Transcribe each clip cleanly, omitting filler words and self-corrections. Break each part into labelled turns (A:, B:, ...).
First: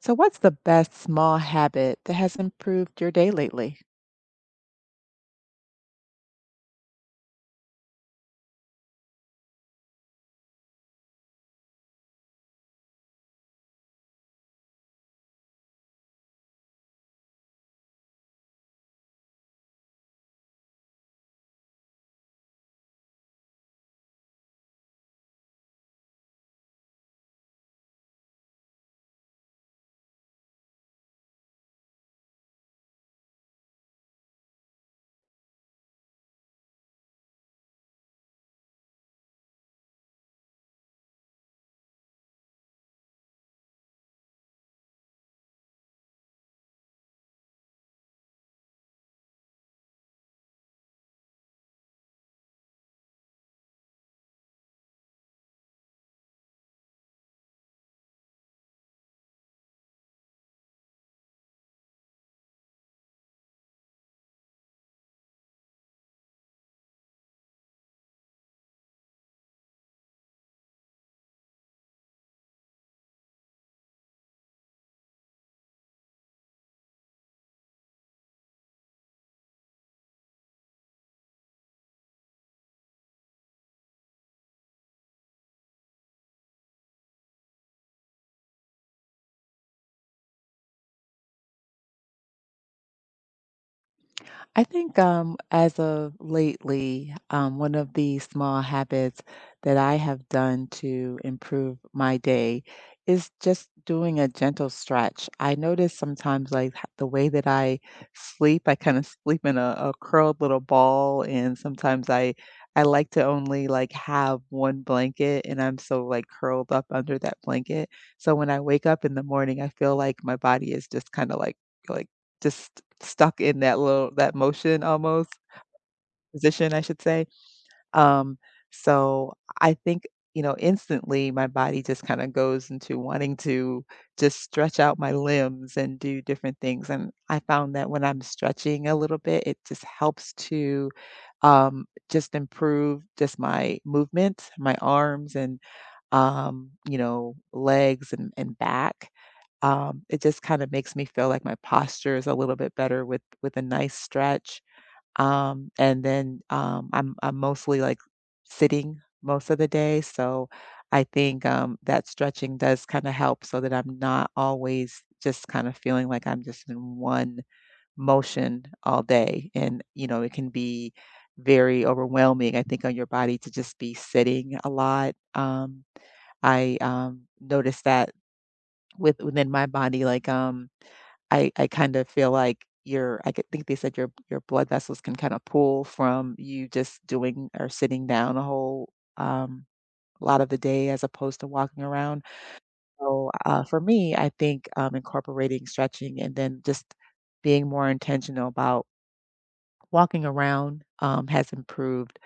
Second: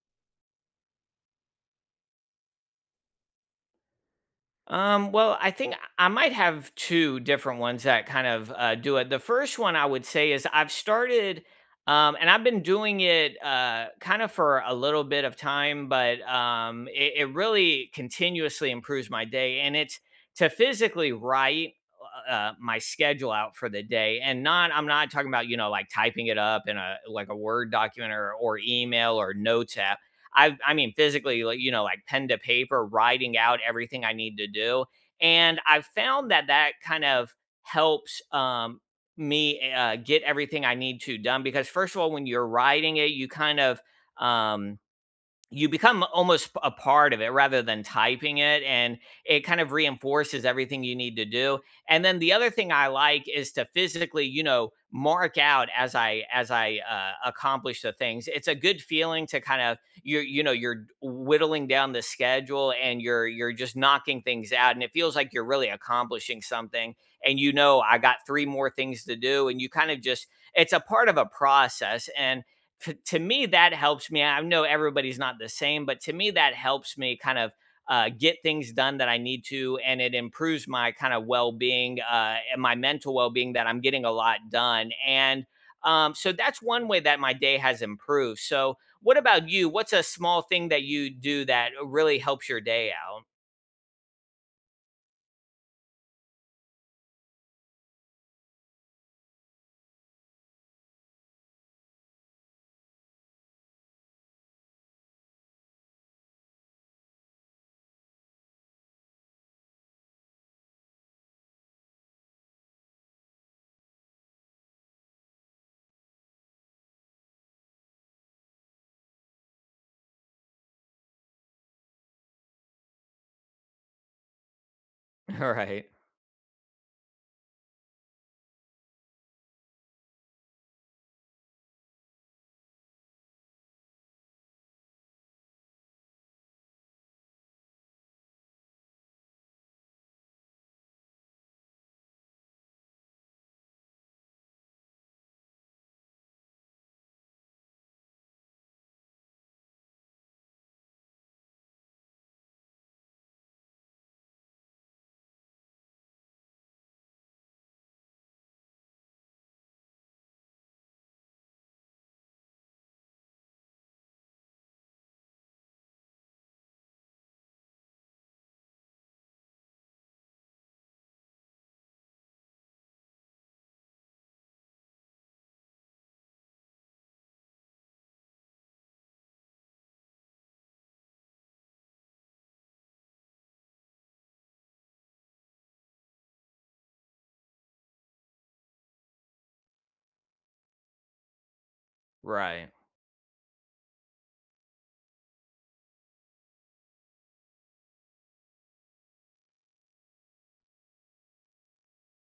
A: So, what's the best small habit that has improved your day lately?
B: I think I might have two different ones that kind of do it. The first one I would say is I've started, and I've been doing it kind of for a little bit of time, but it really continuously improves my day. And it's to physically write my schedule out for the day, and not I'm not talking about you know, like typing it up in a, like a Word document or email or notes app. I mean physically, like you know, like pen to paper, writing out everything I need to do. And I found that that kind of helps get everything I need to done, because first of all, when you're writing it, you kind of um you become almost a part of it rather than typing it, and it kind of reinforces everything you need to do. And then the other thing I like is to physically, you know, mark out as I accomplish the things. It's a good feeling to kind of, you know, you're whittling down the schedule, and you're just knocking things out, and it feels like you're really accomplishing something. And you know, I got three more things to do, and you kind of just, it's a part of a process. And to me that helps me. I know everybody's not the same, but to me that helps me kind of get things done that I need to, and it improves my kind of well-being, and my mental well-being, that I'm getting a lot done. And so that's one way that my day has improved. So what about you? What's a small thing that you do that really helps your day out?
A: I think as of lately, one of the small habits that I have done to improve my day is just doing a gentle stretch. I notice sometimes, like the way that I sleep, I kind of sleep in a curled little ball, and sometimes I like to only like have one blanket, and I'm so like curled up under that blanket. So when I wake up in the morning, I feel like my body is just kind of like just stuck in that little that motion almost
B: Right.
A: position, I should say. Um, so I think, you know, instantly my body just kind of goes into wanting to just stretch out my limbs and do different things. And I found that when I'm stretching a little bit, it just helps to just improve just my movement, my arms and you know, legs and back. It just kind of makes me feel like my posture is a little bit better with a nice stretch. And then I'm mostly like sitting most of the day, so I think that stretching does kind of help so that I'm not always just kind of feeling like I'm just in one motion all day. And you know, it can be very overwhelming, I think, on your body to just be sitting a lot. I noticed that within my body. I kind of feel like your I could think they said your blood vessels can kind of pull from you just doing or sitting down a whole um lot of the day as opposed to walking around.
B: Right.
A: So for me, I think incorporating stretching and then just being more intentional about walking around has improved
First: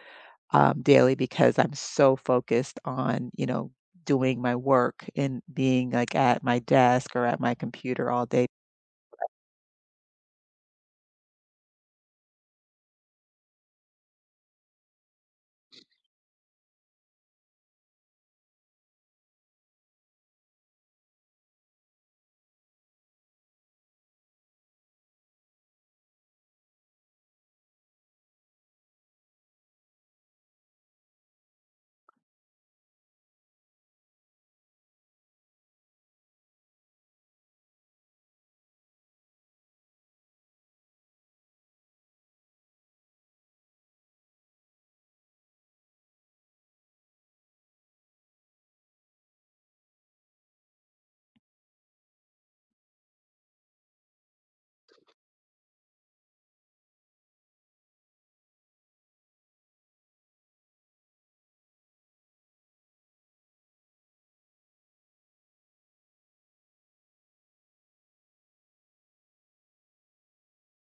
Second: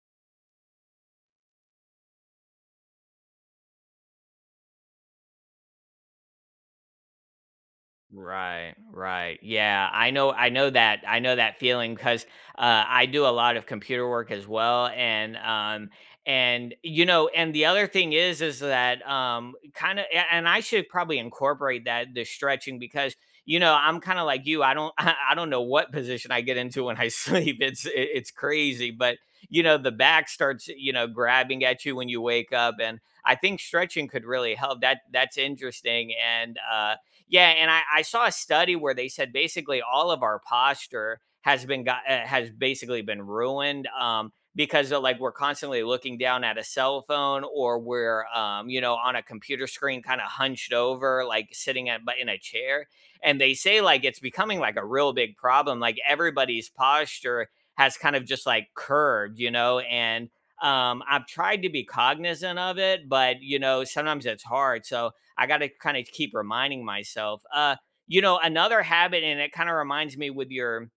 A: daily because I'm so focused on you know doing my work and being like at my desk or at my computer all day.
B: Right, right. Yeah, I know. I know that feeling, 'cause I do a lot of computer work as well, and you know, and the other thing is that, kinda, and I should probably incorporate that, the stretching, because, you know, I'm kinda like you. I don't I don't know what position I get into when I sleep. It's i it's crazy, but, you know, the back starts, you know, grabbing at you when you wake up, and I think stretching could really help. That, that's interesting. And, yeah. And I saw a study where they said basically all of our posture has been got has basically been ruined, because of, like, we're constantly looking down at a cell phone, or we're, you know, on a computer screen, kind of hunched over, like sitting at, but in a chair. And they say like it's becoming like a real big problem, like everybody's posture has kind of just like curved, you know. And I've tried to be cognizant of it, but you know, sometimes it's hard. So I got to kind of keep reminding myself. You know, another habit, and it kind of reminds me with your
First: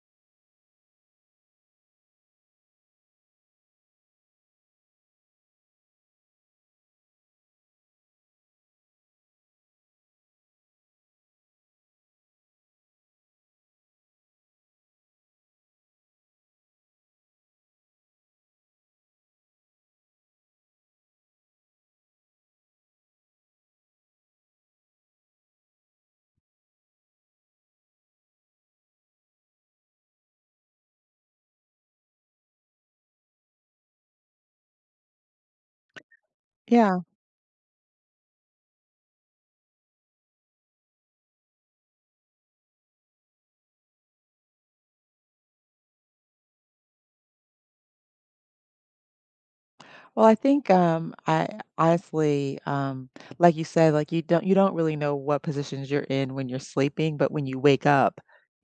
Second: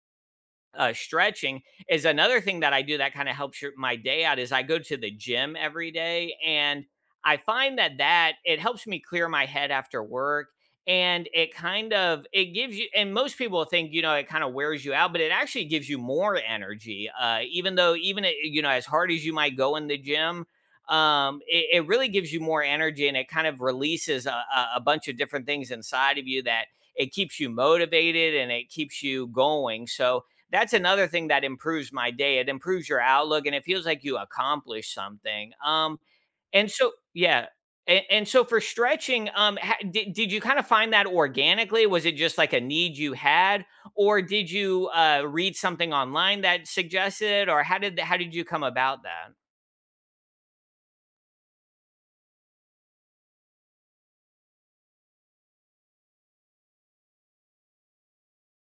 B: stretching, is another thing that I do that kind of helps my day out, is I go to the gym every day. And I find that it helps me clear my head after work. And it kind of, it gives you, and most people think, you know, it kind of wears you out, but it actually gives you more energy, even though, you know, as hard as you might go in the gym, it really gives you more energy, and it kind of releases a bunch of different things inside of you, that it keeps you motivated and it keeps you going. So that's another thing that improves my day. It improves your outlook and it feels like you accomplished something. And so,
A: Yeah.
B: yeah. And so for stretching, did you kind of find that organically? Was it just like a need you had, or did you read something online that suggested? Or how did you come about that?
A: Well, I think, I honestly, like you said, like you don't really know what positions you're in when you're sleeping, but when you wake up,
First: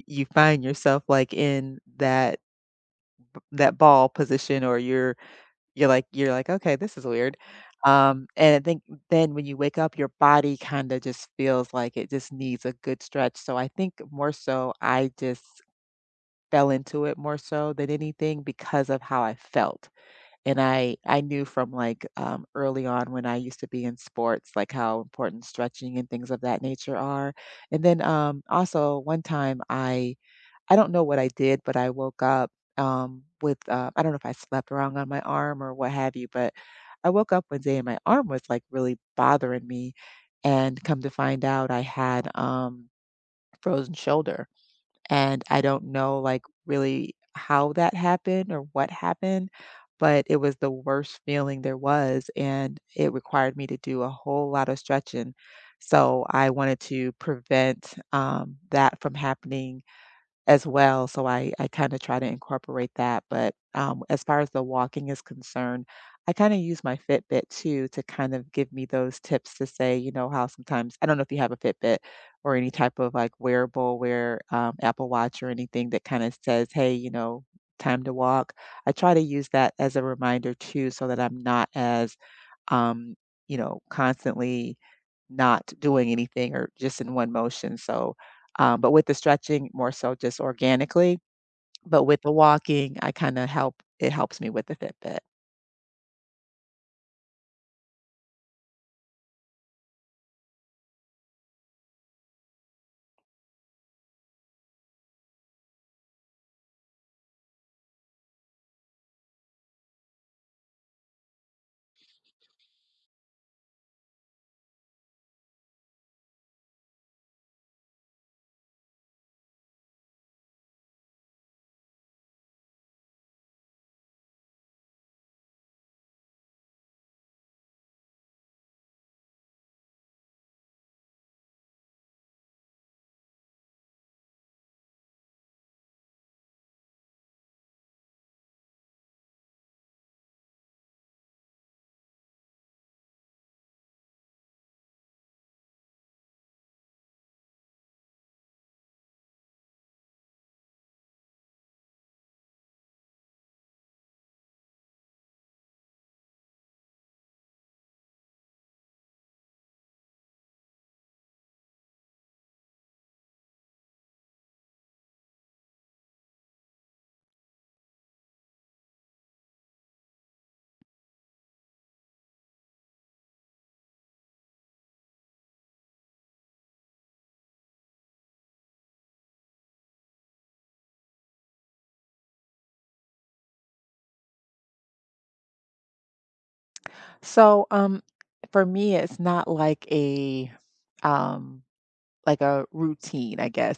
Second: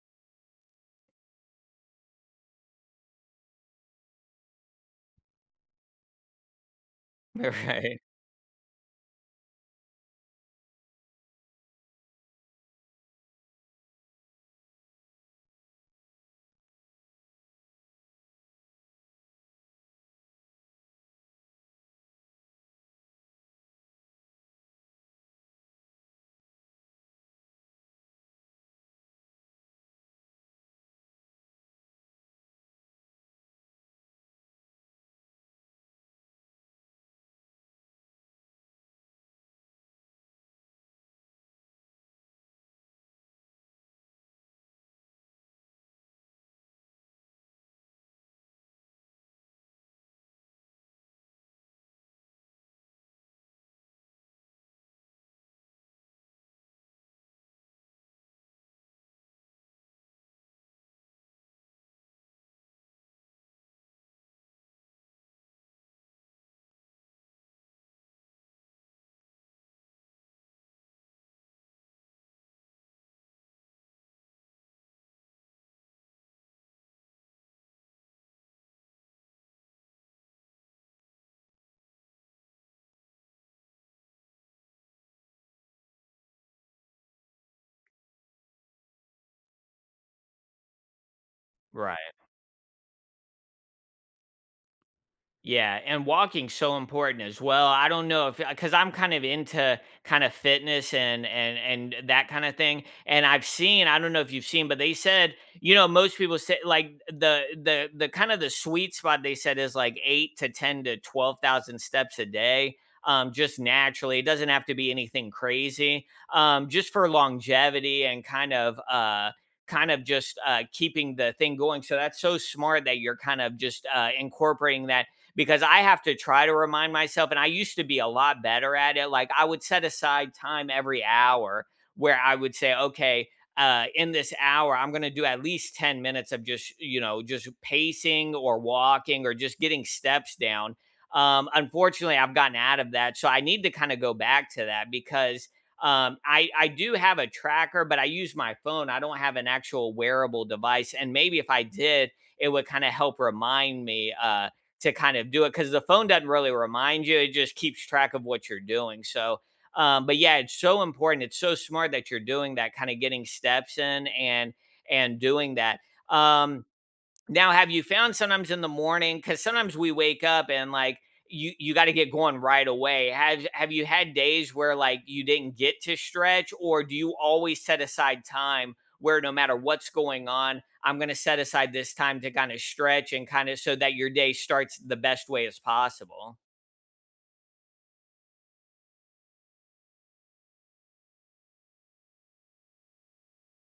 A: you find yourself like in that ball position or you're like, "Okay, this is weird."
B: Right,
A: And I think then when you wake up, your body kinda just feels like it just needs a good stretch. So I think more so I just fell into it more so than anything because of how I felt. And I knew from, like, early on when I used to be in sports, like, how important stretching and things of that nature are. And then, also one time I don't know what I did, but I woke up, with, I don't know if I slept wrong on my arm or what have you, but I woke up one day and my arm was, like, really bothering me, and come to find out I had, frozen shoulder, and I don't know, like, really how that happened or what happened, but it was the worst feeling there was, and it required me to do a whole lot of stretching. So I wanted to prevent that from happening as well. So I kind of try to incorporate that. But as far as the walking is concerned, I kind of use my Fitbit too to kind of give me those tips to say, you know, how sometimes I don't know if you have a Fitbit or any type of like wearable where Apple Watch or anything that kind of says, hey, you know, time to walk. I try to use that as a reminder too, so that I'm not as, um, you know, constantly not doing anything or just in one motion. So, but with the stretching, more so just organically. But
B: right.
A: with the walking, I kind of help, it helps me with the Fitbit.
B: Yeah, and walking's so important as well. I don't know if, because I'm kind of into kind of fitness and and that kind of thing. And I've seen, I don't know if you've seen, but they said, you know, most people say like the kind of the sweet spot, they said, is like 8 to 10 to 12,000 steps a day. Just naturally. It doesn't have to be anything crazy. Just for longevity and kind of just keeping the thing going. So that's so smart that you're kind of just incorporating that, because I have to try to remind myself. And I used to be a lot better at it. Like I would set aside time every hour, where I would say, okay, in this hour, I'm going to do at least 10 minutes of just, you know, just pacing or walking or just getting steps down. Unfortunately, I've gotten out of that. So I need to kind of go back to that, because I do have a tracker, but I use my phone. I don't have an actual wearable device. And maybe if I did, it would kind of help remind me to kind of do it, because the phone doesn't really remind you; it just keeps track of what you're doing. So, but yeah, it's so important. It's so smart that you're doing that, kind of getting steps in and doing that. Um, Now, have you found sometimes in the morning, because sometimes we wake up, and like you got to get going right away. Have you had days where, like, you didn't get to stretch? Or do you always set aside time where no matter what's going on, I'm going to set aside this time to kind of stretch and kind of, so that your day starts the best way as possible?
A: So, for me, it's not like um, like a routine, I guess.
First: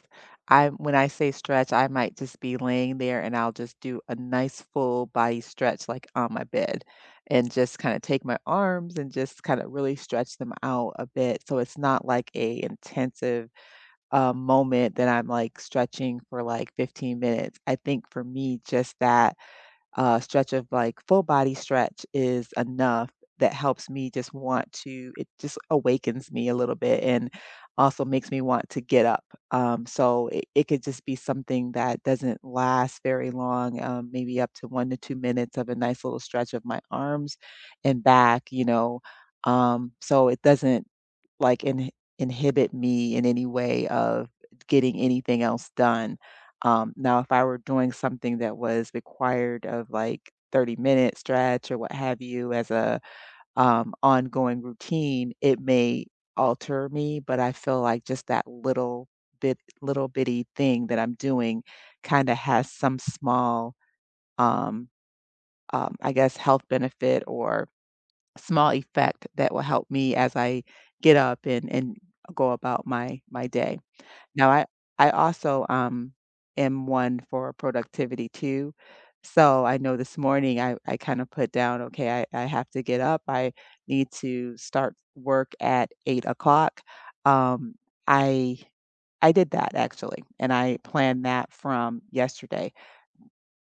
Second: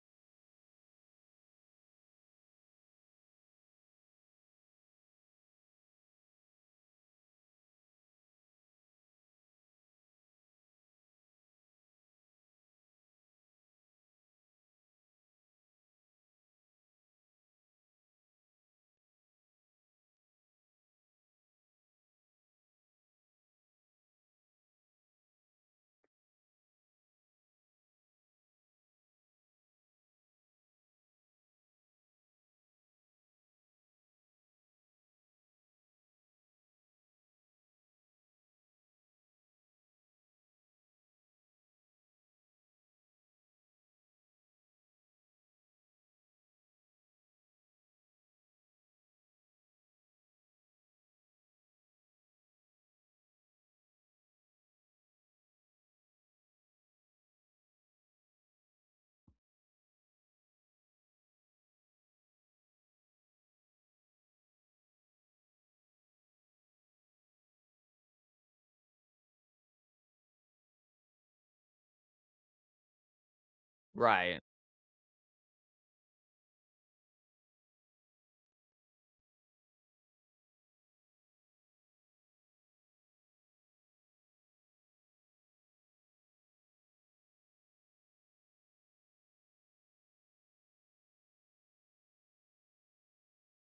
A: I, when I say stretch, I might just be laying there and I'll just do a nice full body stretch, like on my bed, and just kind of take my arms and just kind of really stretch them out a bit. So it's not like a intensive a moment that I'm like stretching for like 15 minutes. I think for me, just that stretch of like full body stretch is enough that helps me just want to, it just awakens me a little bit and also makes me want to get up. So it could just be something that doesn't last very long, maybe up to 1 to 2 minutes of a nice little stretch of my arms and back, you know. So it doesn't like, in inhibit me in any way of getting anything else done. Now, if I were doing something that was required of like 30-minute stretch or what have you as a ongoing routine, it may alter me, but I feel like just that little bitty thing that I'm doing kind of has some small, um, I guess, health benefit or small effect that will help me as I get up and go about my day.
B: Right.
A: Now I also am one for productivity too. So I know this morning I kind of put down, okay, I have to get up. I need to start work at 8 o'clock. Um I I did that actually and I planned that from yesterday.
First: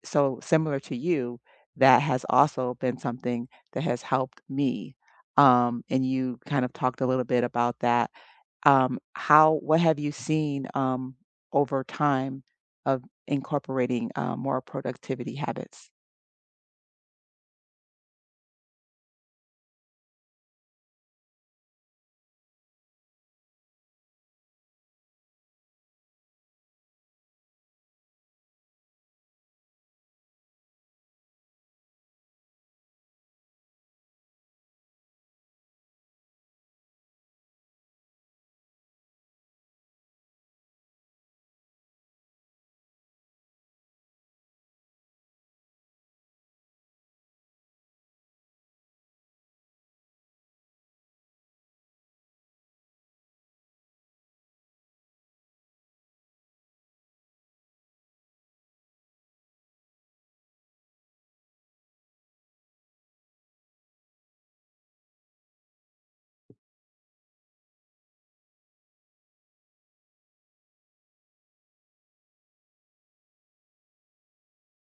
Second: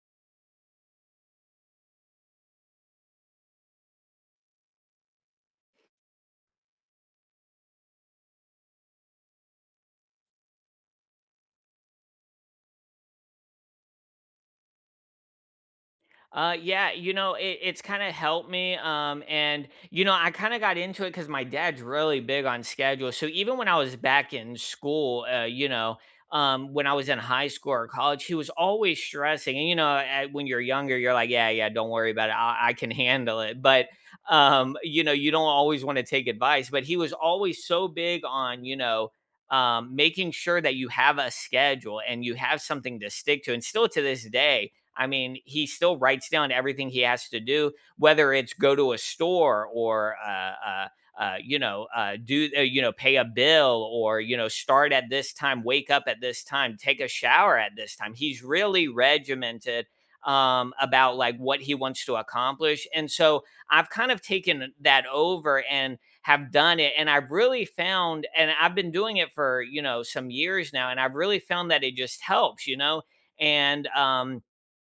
A: So similar to you, that has also been something that has helped me. And you kind of talked a little bit about that. How, what have you seen over time of incorporating more productivity habits?
B: Yeah, you know, it's kind of helped me. And you know, I kind of got into it because my dad's really big on schedule. So even when I was back in school, you know, when I was in high school or college, he was always stressing. And you know, when you're younger, you're like, yeah, yeah, don't worry about it. I can handle it. But you know, you don't always want to take advice. But he was always so big on, you know. Making sure that you have a schedule and you have something to stick to. And still to this day, I mean, he still writes down everything he has to do, whether it's go to a store, or you know, do, you know, pay a bill, or you know, start at this time, wake up at this time, take a shower at this time. He's really regimented about like what he wants to accomplish. And so I've kind of taken that over and have done it. And I've really found, and I've been doing it for, you know, some years now, and I've really found that it just helps, you know. And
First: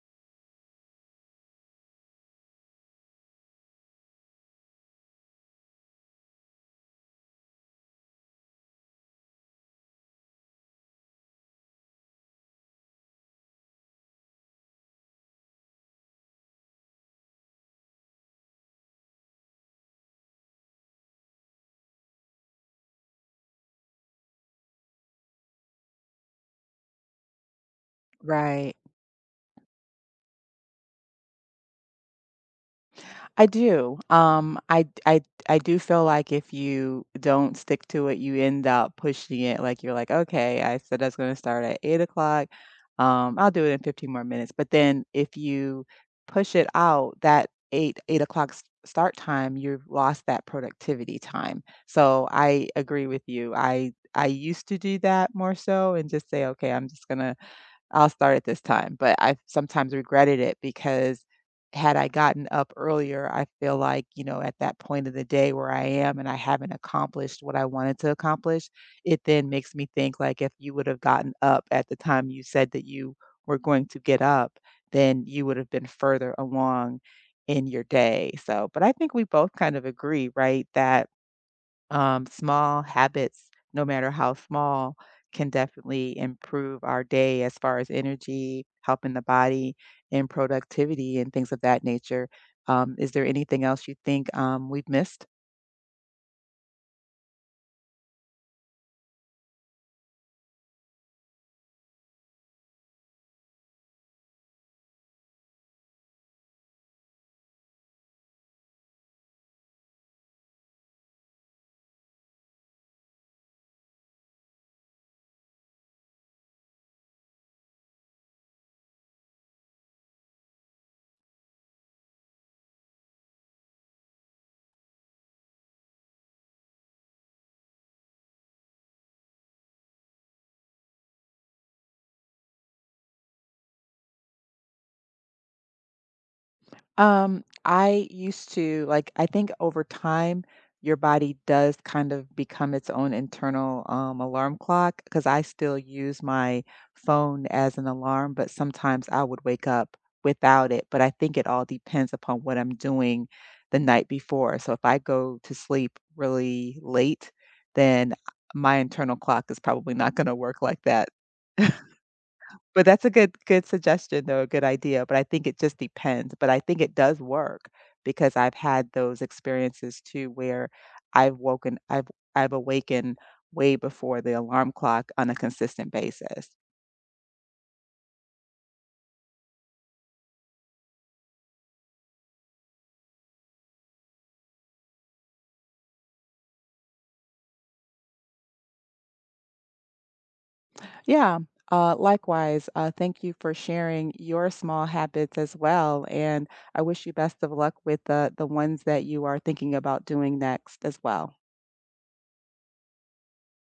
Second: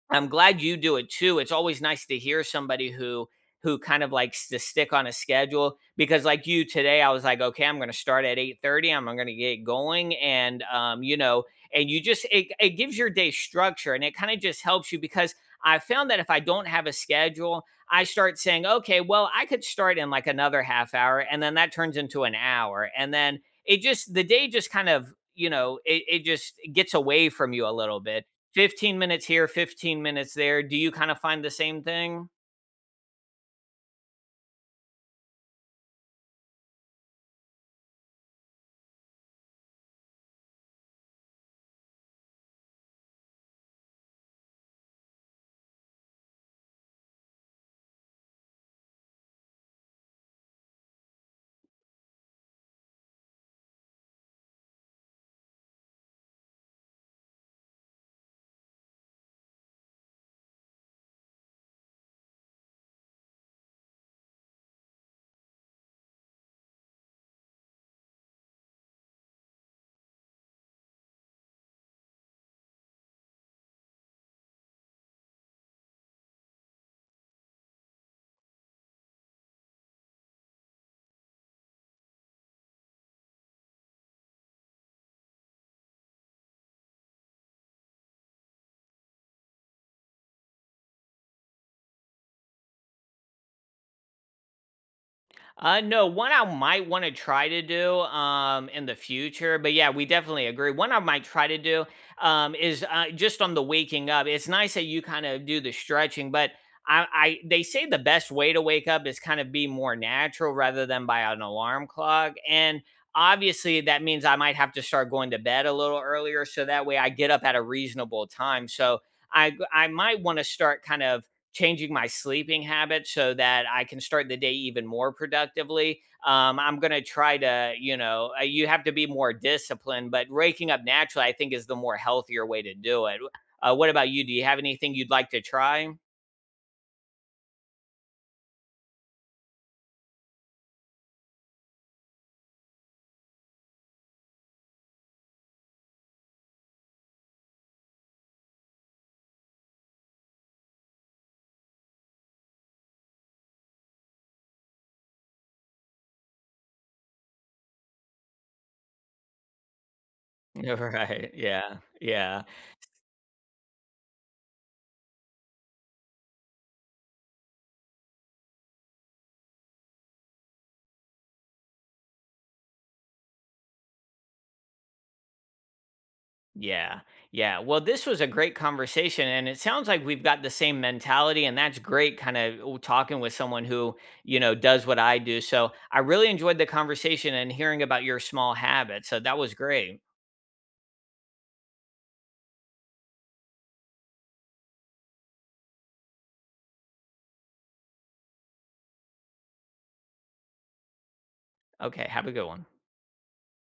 B: I'm glad you do it too. It's always nice to hear somebody who kind of likes to stick on a schedule, because like you, today I was like, okay, I'm going to start at 8:30, I'm going to get going. And you know, and you just, it gives your day structure, and it kind of just helps you, because I found that if I don't have a schedule, I start saying, okay, well, I could start in like another half hour, and then that turns into an hour, and then it just, the day just kind of, you know, it just gets away from you a little bit.
A: Right.
B: 15 minutes here, 15 minutes there. Do you kind of find the same thing?
A: I do. I do feel like if you don't stick to it, you end up pushing it. Like you're like, okay, I said that's going to start at 8 o'clock. I'll do it in 15 more minutes. But then if you push it out, that eight o'clock start time, you've lost that productivity time. So I agree with you. I used to do that more so and just say, okay, I'm just gonna I'll start at this time, but I've sometimes regretted it because had I gotten up earlier, I feel like, you know, at that point of the day where I am and I haven't accomplished what I wanted to accomplish, it then makes me think like if you would have gotten up at the time you said that you were going to get up, then you would have been further along in your day. So, but I think we both kind of agree, right, that small habits, no matter how small, can definitely improve our day as far as energy, helping the body, and productivity, and things of that nature. Is there anything else you think we've missed?
B: No, one I might want to try to do in the future, but yeah, we definitely agree. One I might try to do is, just on the waking up. It's nice that you kind of do the stretching, but I they say the best way to wake up is kind of be more natural rather than by an alarm clock. And obviously, that means I might have to start going to bed a little earlier, so that way I get up at a reasonable time. So I might want to start kind of changing my sleeping habits so that I can start the day even more productively. I'm going to try to, you know, you have to be more disciplined, but raking up naturally, I think, is the more healthier way to do it. What about you? Do you have anything you'd like to try?
A: I used to like I think over time your body does kind of become its own internal alarm clock because I still use my phone as an alarm, but sometimes I would wake up without it. But I think it all depends upon what I'm doing the night before. So if I go to sleep really late, then my internal clock is probably not going to work like that.
B: Right. Yeah. Yeah.
A: But that's a good suggestion though, a good idea, but I think it just depends, but I think it does work because I've had those experiences too where I've woken I've awakened way before the alarm clock on a consistent basis.
B: Yeah. Yeah. Well, this was a great conversation. And it sounds like we've got the same mentality. And that's great, kind of talking with someone who, you know, does what I do. So I really enjoyed the conversation and hearing about your small habits. So that was great.
A: Yeah, likewise, thank you for sharing your small habits as well, and I wish you best of luck with the ones that you are thinking about doing next as well.
B: Okay. Have a good one.